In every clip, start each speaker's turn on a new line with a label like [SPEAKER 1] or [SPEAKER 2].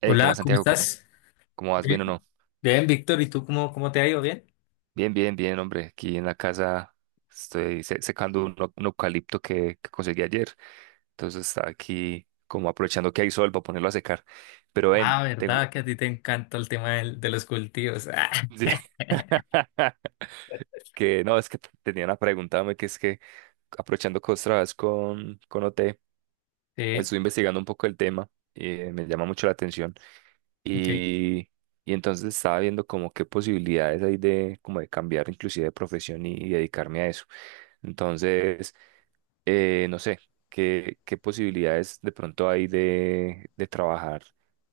[SPEAKER 1] Hey, ¿qué
[SPEAKER 2] Hola,
[SPEAKER 1] más,
[SPEAKER 2] ¿cómo
[SPEAKER 1] Santiago? ¿Cómo,
[SPEAKER 2] estás?
[SPEAKER 1] cómo vas?
[SPEAKER 2] Bien,
[SPEAKER 1] ¿Bien o no?
[SPEAKER 2] bien, Víctor, ¿y tú cómo te ha ido? ¿Bien?
[SPEAKER 1] Bien, bien, bien, hombre. Aquí en la casa estoy secando un eucalipto que conseguí ayer. Entonces está aquí como aprovechando que hay sol para ponerlo a secar. Pero
[SPEAKER 2] Ah,
[SPEAKER 1] ven, tengo...
[SPEAKER 2] ¿verdad? Que a ti te encanta el tema de los cultivos. Ah,
[SPEAKER 1] Sí. Que no, es que tenía una pregunta, hombre, que es que aprovechando que vos trabajas con OT,
[SPEAKER 2] Sí,
[SPEAKER 1] estoy investigando un poco el tema y me llama mucho la atención.
[SPEAKER 2] ok.
[SPEAKER 1] Y, y entonces estaba viendo como qué posibilidades hay de, como de cambiar inclusive de profesión y dedicarme a eso. Entonces, no sé, qué posibilidades de pronto hay de trabajar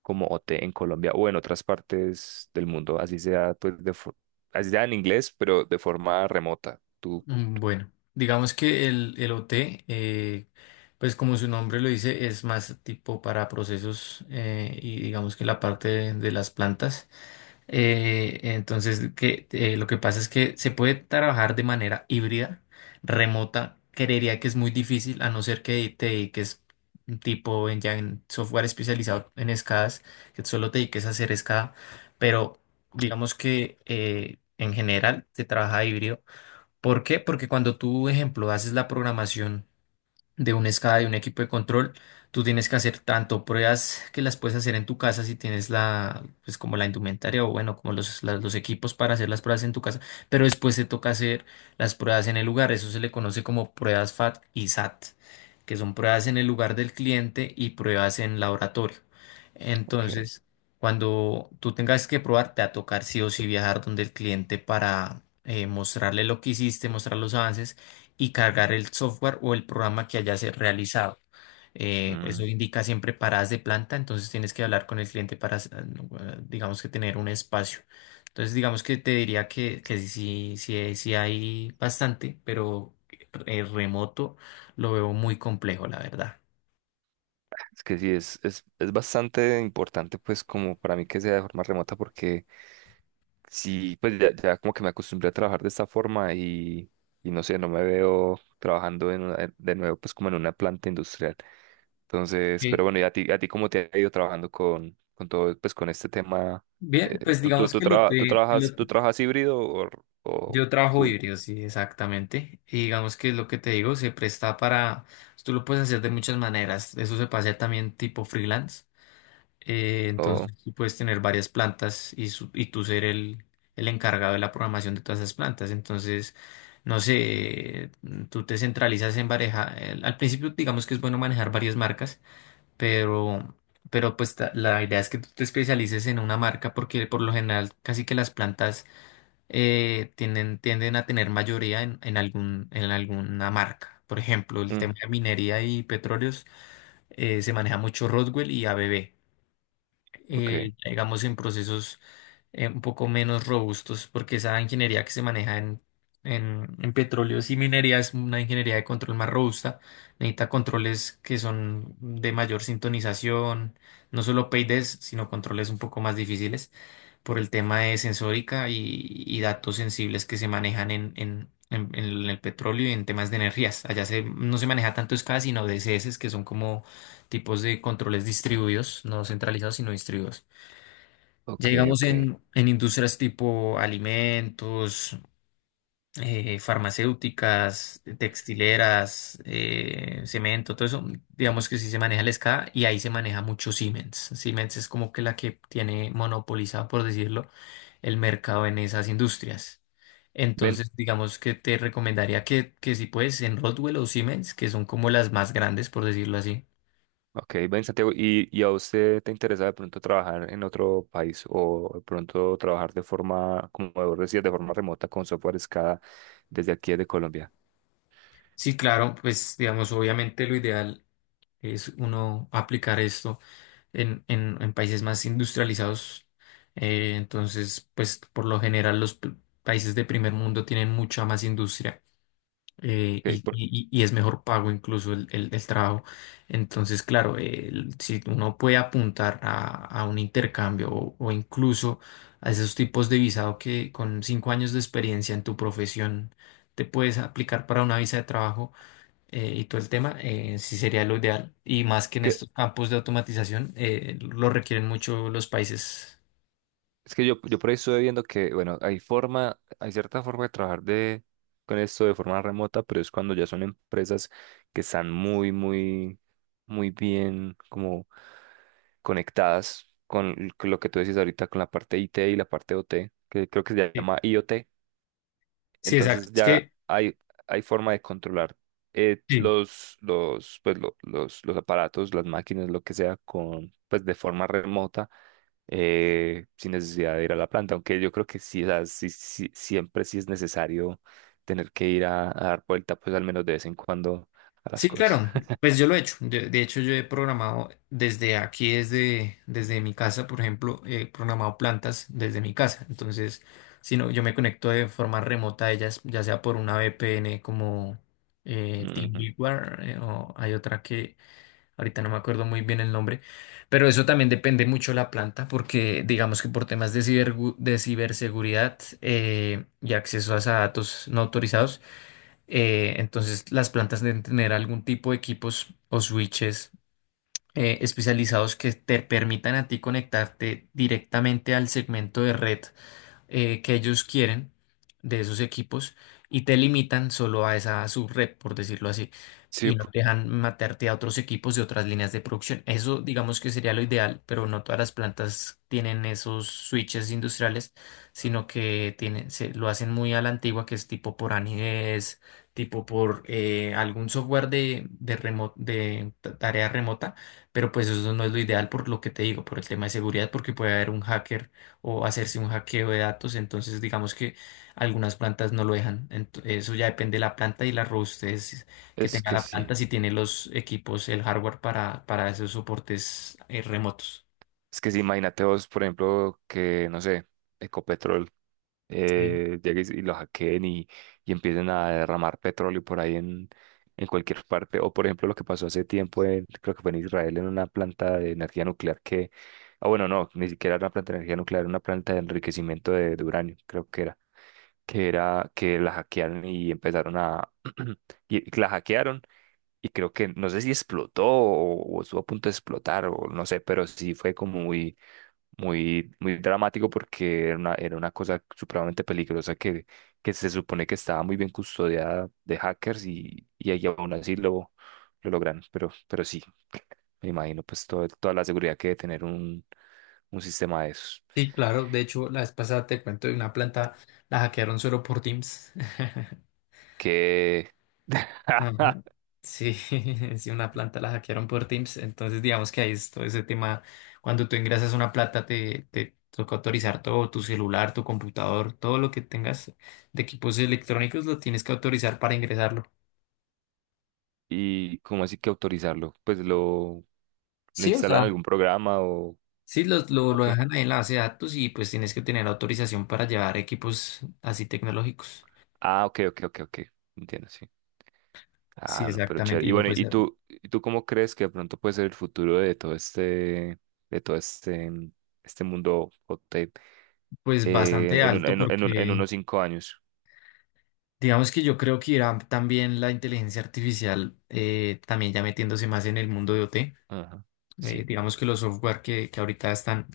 [SPEAKER 1] como OT en Colombia o en otras partes del mundo, así sea, pues, así sea en inglés, pero de forma remota. Tú,
[SPEAKER 2] Bueno, digamos que el OT, pues como su nombre lo dice, es más tipo para procesos, y digamos que la parte de las plantas. Entonces, lo que pasa es que se puede trabajar de manera híbrida, remota. Creería que es muy difícil, a no ser que te dediques, tipo en, ya en software especializado en escadas, que solo te dediques a hacer escada. Pero digamos que, en general se trabaja híbrido. ¿Por qué? Porque cuando tú, ejemplo, haces la programación de una escala de un equipo de control, tú tienes que hacer tanto pruebas que las puedes hacer en tu casa si tienes pues, como la indumentaria, o bueno, como los equipos para hacer las pruebas en tu casa, pero después te toca hacer las pruebas en el lugar. Eso se le conoce como pruebas FAT y SAT, que son pruebas en el lugar del cliente y pruebas en laboratorio.
[SPEAKER 1] ok.
[SPEAKER 2] Entonces, cuando tú tengas que probar, te va a tocar sí o sí viajar donde el cliente para, mostrarle lo que hiciste, mostrar los avances y cargar el software o el programa que hayas realizado. Eso
[SPEAKER 1] Mm,
[SPEAKER 2] indica siempre paradas de planta, entonces tienes que hablar con el cliente para, no, digamos, que tener un espacio. Entonces, digamos que te diría que sí, sí, sí, hay bastante, pero, remoto lo veo muy complejo, la verdad.
[SPEAKER 1] es que sí, es bastante importante pues como para mí que sea de forma remota porque... sí, pues ya como que me acostumbré a trabajar de esta forma y no sé, no me veo trabajando de nuevo pues como en una planta industrial. Entonces,
[SPEAKER 2] Ok.
[SPEAKER 1] pero bueno, ¿y a ti cómo te ha ido trabajando con todo, pues con este tema?
[SPEAKER 2] Bien,
[SPEAKER 1] Eh,
[SPEAKER 2] pues
[SPEAKER 1] ¿tú, tú,
[SPEAKER 2] digamos
[SPEAKER 1] tú
[SPEAKER 2] que lo
[SPEAKER 1] traba- tú
[SPEAKER 2] te,
[SPEAKER 1] trabajas,
[SPEAKER 2] lo te-
[SPEAKER 1] tú trabajas híbrido o
[SPEAKER 2] Yo trabajo
[SPEAKER 1] full?
[SPEAKER 2] híbrido, sí, exactamente. Y digamos que es lo que te digo, se presta para, tú lo puedes hacer de muchas maneras. Eso se puede hacer también tipo freelance. Eh,
[SPEAKER 1] O,
[SPEAKER 2] entonces tú puedes tener varias plantas y, y tú ser el encargado de la programación de todas esas plantas. Entonces, no sé, tú te centralizas en manejar, al principio digamos que es bueno manejar varias marcas, pero, pero pues, la idea es que tú te especialices en una marca porque, por lo general, casi que las plantas, tienden a tener mayoría en, en alguna marca. Por ejemplo, el
[SPEAKER 1] mm,
[SPEAKER 2] tema de minería y petróleos, se maneja mucho Rodwell y ABB.
[SPEAKER 1] ok,
[SPEAKER 2] Ya digamos en procesos, un poco menos robustos, porque esa ingeniería que se maneja en, en petróleos y minería es una ingeniería de control más robusta. Necesita controles que son de mayor sintonización, no solo PIDs, sino controles un poco más difíciles por el tema de sensórica y datos sensibles que se manejan en, en el petróleo y en temas de energías. Allá no se maneja tanto SCADA, sino DCS, que son como tipos de controles distribuidos, no centralizados, sino distribuidos.
[SPEAKER 1] ok,
[SPEAKER 2] Ya digamos
[SPEAKER 1] ok.
[SPEAKER 2] en industrias tipo alimentos, farmacéuticas, textileras, cemento, todo eso, digamos que sí se maneja el SCADA, y ahí se maneja mucho Siemens. Siemens es como que la que tiene monopolizado, por decirlo, el mercado en esas industrias.
[SPEAKER 1] Ven,
[SPEAKER 2] Entonces, digamos que te recomendaría que, si puedes, en Rockwell o Siemens, que son como las más grandes, por decirlo así.
[SPEAKER 1] ok, ven Santiago, y a usted te interesa de pronto trabajar en otro país o de pronto trabajar de forma, como vos decías, de forma remota con software SCADA desde aquí de Colombia?
[SPEAKER 2] Sí, claro, pues digamos, obviamente lo ideal es uno aplicar esto en, en países más industrializados. Entonces, pues, por lo general, países de primer mundo tienen mucha más industria, y,
[SPEAKER 1] Ok,
[SPEAKER 2] y- y- es mejor pago incluso el trabajo. Entonces, claro, si uno puede apuntar a un intercambio, o incluso a esos tipos de visado, que con 5 años de experiencia en tu profesión te puedes aplicar para una visa de trabajo, y todo el tema, sí sería lo ideal. Y más que en
[SPEAKER 1] porque
[SPEAKER 2] estos campos de automatización, lo requieren mucho los países.
[SPEAKER 1] es que yo por ahí estoy viendo que, bueno, hay forma, hay cierta forma de trabajar de, con esto de forma remota, pero es cuando ya son empresas que están muy bien como conectadas con con lo que tú decís ahorita, con la parte IT y la parte OT, que creo que se
[SPEAKER 2] Sí,
[SPEAKER 1] llama IoT.
[SPEAKER 2] sí, exacto.
[SPEAKER 1] Entonces
[SPEAKER 2] Es
[SPEAKER 1] ya
[SPEAKER 2] que,
[SPEAKER 1] hay forma de controlar
[SPEAKER 2] sí,
[SPEAKER 1] los aparatos, las máquinas, lo que sea, con, pues, de forma remota, sin necesidad de ir a la planta. Aunque yo creo que sí, o sea, siempre sí es necesario tener que ir a dar vuelta, pues al menos de vez en cuando a las
[SPEAKER 2] sí,
[SPEAKER 1] cosas.
[SPEAKER 2] claro, pues yo lo he hecho. De hecho, yo he programado desde aquí, desde mi casa, por ejemplo, he programado plantas desde mi casa. Entonces, si no, yo me conecto de forma remota a ellas, ya sea por una VPN como...
[SPEAKER 1] Ujú.
[SPEAKER 2] TeamViewer, o hay otra que ahorita no me acuerdo muy bien el nombre, pero eso también depende mucho de la planta, porque digamos que por temas de ciberseguridad, y acceso a esa datos no autorizados, entonces las plantas deben tener algún tipo de equipos o switches, especializados, que te permitan a ti conectarte directamente al segmento de red que ellos quieren de esos equipos, y te limitan solo a esa subred, por decirlo así,
[SPEAKER 1] Sí,
[SPEAKER 2] y no te dejan matarte a otros equipos de otras líneas de producción. Eso digamos que sería lo ideal, pero no todas las plantas tienen esos switches industriales, sino que tienen, lo hacen muy a la antigua, que es tipo por anidez, tipo por, algún software de, de tarea remota, pero pues eso no es lo ideal, por lo que te digo, por el tema de seguridad, porque puede haber un hacker o hacerse un hackeo de datos. Entonces, digamos que algunas plantas no lo dejan. Eso ya depende de la planta y la robustez que
[SPEAKER 1] es
[SPEAKER 2] tenga
[SPEAKER 1] que
[SPEAKER 2] la planta,
[SPEAKER 1] sí.
[SPEAKER 2] si tiene los equipos, el hardware para esos soportes, remotos.
[SPEAKER 1] Es que sí, imagínate vos, por ejemplo, que, no sé, Ecopetrol
[SPEAKER 2] Sí.
[SPEAKER 1] llegue y lo hackeen y empiecen a derramar petróleo por ahí en cualquier parte. O por ejemplo lo que pasó hace tiempo, creo que fue en Israel, en una planta de energía nuclear que, ah bueno, no, ni siquiera era una planta de energía nuclear, era una planta de enriquecimiento de uranio, creo que era, que era que la hackearon y empezaron a, y la hackearon. Y creo que, no sé si explotó o estuvo a punto de explotar o no sé, pero sí fue como muy dramático porque era una cosa supremamente peligrosa que se supone que estaba muy bien custodiada de hackers y ahí aún así lo logran. Pero sí, me imagino pues toda la seguridad que debe tener un sistema de esos.
[SPEAKER 2] Sí, claro. De hecho, la vez pasada te cuento de una planta, la hackearon solo por Teams.
[SPEAKER 1] Que...
[SPEAKER 2] Ajá. Sí, si una planta la hackearon por Teams, entonces digamos que ahí es todo ese tema. Cuando tú ingresas una planta, te toca autorizar todo, tu celular, tu computador, todo lo que tengas de equipos electrónicos lo tienes que autorizar para ingresarlo.
[SPEAKER 1] ¿Y cómo así que autorizarlo? Pues lo, le
[SPEAKER 2] Sí, o sea,
[SPEAKER 1] instalan algún programa o...
[SPEAKER 2] sí, lo
[SPEAKER 1] Ok.
[SPEAKER 2] dejan ahí en la base de datos, y pues tienes que tener autorización para llevar equipos así tecnológicos.
[SPEAKER 1] Ah, ok, ok, ok, ok. Entiendo, sí.
[SPEAKER 2] Sí,
[SPEAKER 1] Ah, no, pero
[SPEAKER 2] exactamente.
[SPEAKER 1] chévere. Y
[SPEAKER 2] Y no,
[SPEAKER 1] bueno,
[SPEAKER 2] pues,
[SPEAKER 1] y tú cómo crees que de pronto puede ser el futuro de todo este, este mundo hot tech,
[SPEAKER 2] pues bastante alto,
[SPEAKER 1] en
[SPEAKER 2] porque
[SPEAKER 1] unos 5 años?
[SPEAKER 2] digamos que yo creo que irá también la inteligencia artificial, también ya metiéndose más en el mundo de OT.
[SPEAKER 1] Ajá, sí.
[SPEAKER 2] Digamos que los software que ahorita están,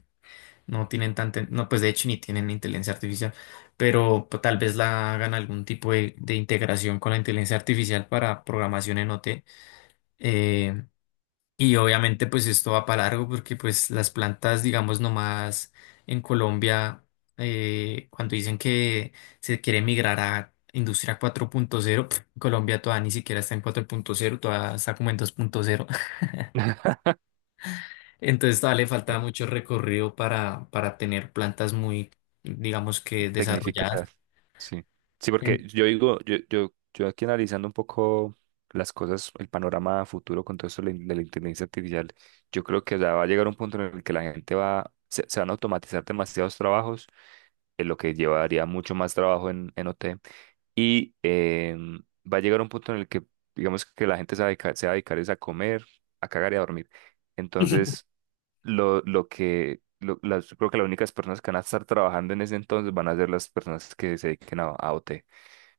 [SPEAKER 2] no tienen tanta, no, pues de hecho ni tienen inteligencia artificial, pero pues tal vez la hagan algún tipo de integración con la inteligencia artificial para programación en OT. Y obviamente pues esto va para largo, porque pues las plantas, digamos, nomás en Colombia, cuando dicen que se quiere migrar a industria 4.0, Colombia todavía ni siquiera está en 4.0, todavía está como en 2.0. Entonces todavía le falta mucho recorrido para tener plantas muy, digamos, que
[SPEAKER 1] Tecnificar,
[SPEAKER 2] desarrolladas.
[SPEAKER 1] sí. Sí, porque
[SPEAKER 2] En-
[SPEAKER 1] yo digo, yo aquí analizando un poco las cosas, el panorama futuro con todo esto de la de la inteligencia artificial, yo creo que ya va a llegar un punto en el que la gente va, se van a automatizar demasiados trabajos, en lo que llevaría mucho más trabajo en OT. Y em, va a llegar un punto en el que, digamos que la gente se va a dedicar, se va a dedicar es a comer, a cagar y a dormir. Entonces, lo que, lo- las, yo creo que las únicas personas que van a estar trabajando en ese entonces van a ser las personas que se dediquen a OT.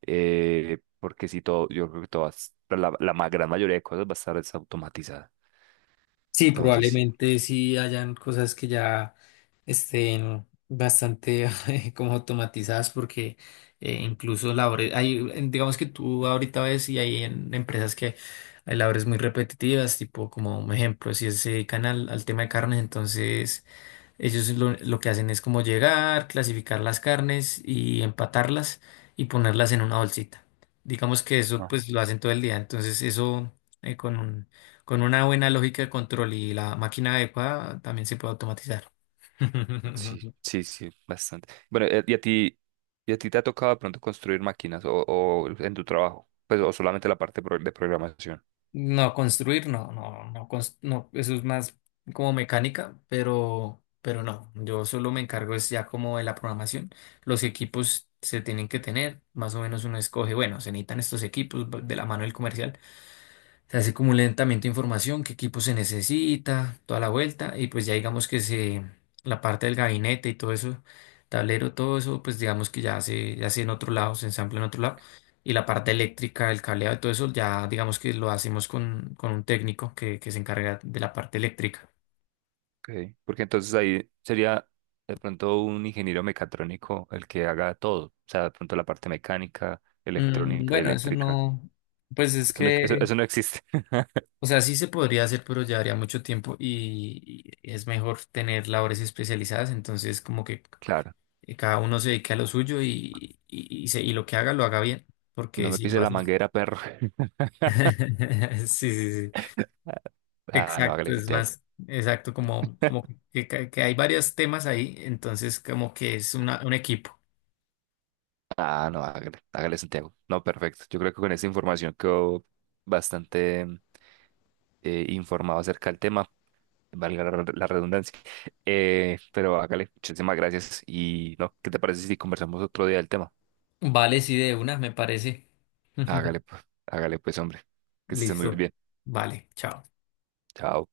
[SPEAKER 1] Porque si todo, yo creo que todas, gran mayoría de cosas va a estar desautomatizada.
[SPEAKER 2] Sí,
[SPEAKER 1] Entonces, sí.
[SPEAKER 2] probablemente sí hayan cosas que ya estén bastante como automatizadas, porque, incluso la labores, digamos que tú ahorita ves y hay en empresas que hay labores muy repetitivas, tipo como un ejemplo, si se dedican al tema de carnes, entonces ellos lo que hacen es como llegar, clasificar las carnes y empatarlas y ponerlas en una bolsita. Digamos que eso pues lo hacen todo el día. Entonces eso, eh, con un- con una buena lógica de control y la máquina adecuada, también se puede automatizar.
[SPEAKER 1] Sí, sí, sí, bastante. Bueno, y a ti te ha tocado de pronto construir máquinas o en tu trabajo? Pues, o solamente la parte de programación.
[SPEAKER 2] No, construir, no, no, no, no, eso es más como mecánica, pero no, yo solo me encargo es ya como de la programación. Los equipos se tienen que tener, más o menos uno escoge, bueno, se necesitan estos equipos de la mano del comercial. Se hace como un levantamiento de información, qué equipo se necesita, toda la vuelta, y pues ya digamos que la parte del gabinete y todo eso, tablero, todo eso, pues digamos que ya se en otro lado, se ensambla en otro lado, y la parte eléctrica, el cableado y todo eso, ya digamos que lo hacemos con un técnico que se encarga de la parte eléctrica.
[SPEAKER 1] Okay. Porque entonces ahí sería de pronto un ingeniero mecatrónico el que haga todo. O sea, de pronto la parte mecánica, electrónica y
[SPEAKER 2] Bueno, eso
[SPEAKER 1] eléctrica.
[SPEAKER 2] no, pues es
[SPEAKER 1] Eso no,
[SPEAKER 2] que,
[SPEAKER 1] eso no existe.
[SPEAKER 2] o sea, sí se podría hacer, pero llevaría mucho tiempo, y es mejor tener labores especializadas, entonces, como que,
[SPEAKER 1] Claro.
[SPEAKER 2] y cada uno se dedique a lo suyo, y y lo que haga lo haga bien,
[SPEAKER 1] No
[SPEAKER 2] porque
[SPEAKER 1] me
[SPEAKER 2] si
[SPEAKER 1] pise
[SPEAKER 2] lo
[SPEAKER 1] la
[SPEAKER 2] haces...
[SPEAKER 1] manguera, perro.
[SPEAKER 2] Sí, sí, sí,
[SPEAKER 1] Ah, no,
[SPEAKER 2] exacto,
[SPEAKER 1] hágale,
[SPEAKER 2] es
[SPEAKER 1] Santiago.
[SPEAKER 2] más, exacto, como que hay varios temas ahí, entonces como que es una, un equipo.
[SPEAKER 1] Ah, no, hágale, hágale, Santiago. No, perfecto. Yo creo que con esa información quedó bastante. Eh, informado acerca del tema, valga la redundancia. Pero hágale, muchísimas gracias. Y no, ¿qué te parece si conversamos otro día del tema?
[SPEAKER 2] Vale, sí, de una, me parece.
[SPEAKER 1] Hágale pues, hombre, que estés muy
[SPEAKER 2] Listo,
[SPEAKER 1] bien.
[SPEAKER 2] vale, chao.
[SPEAKER 1] Chao.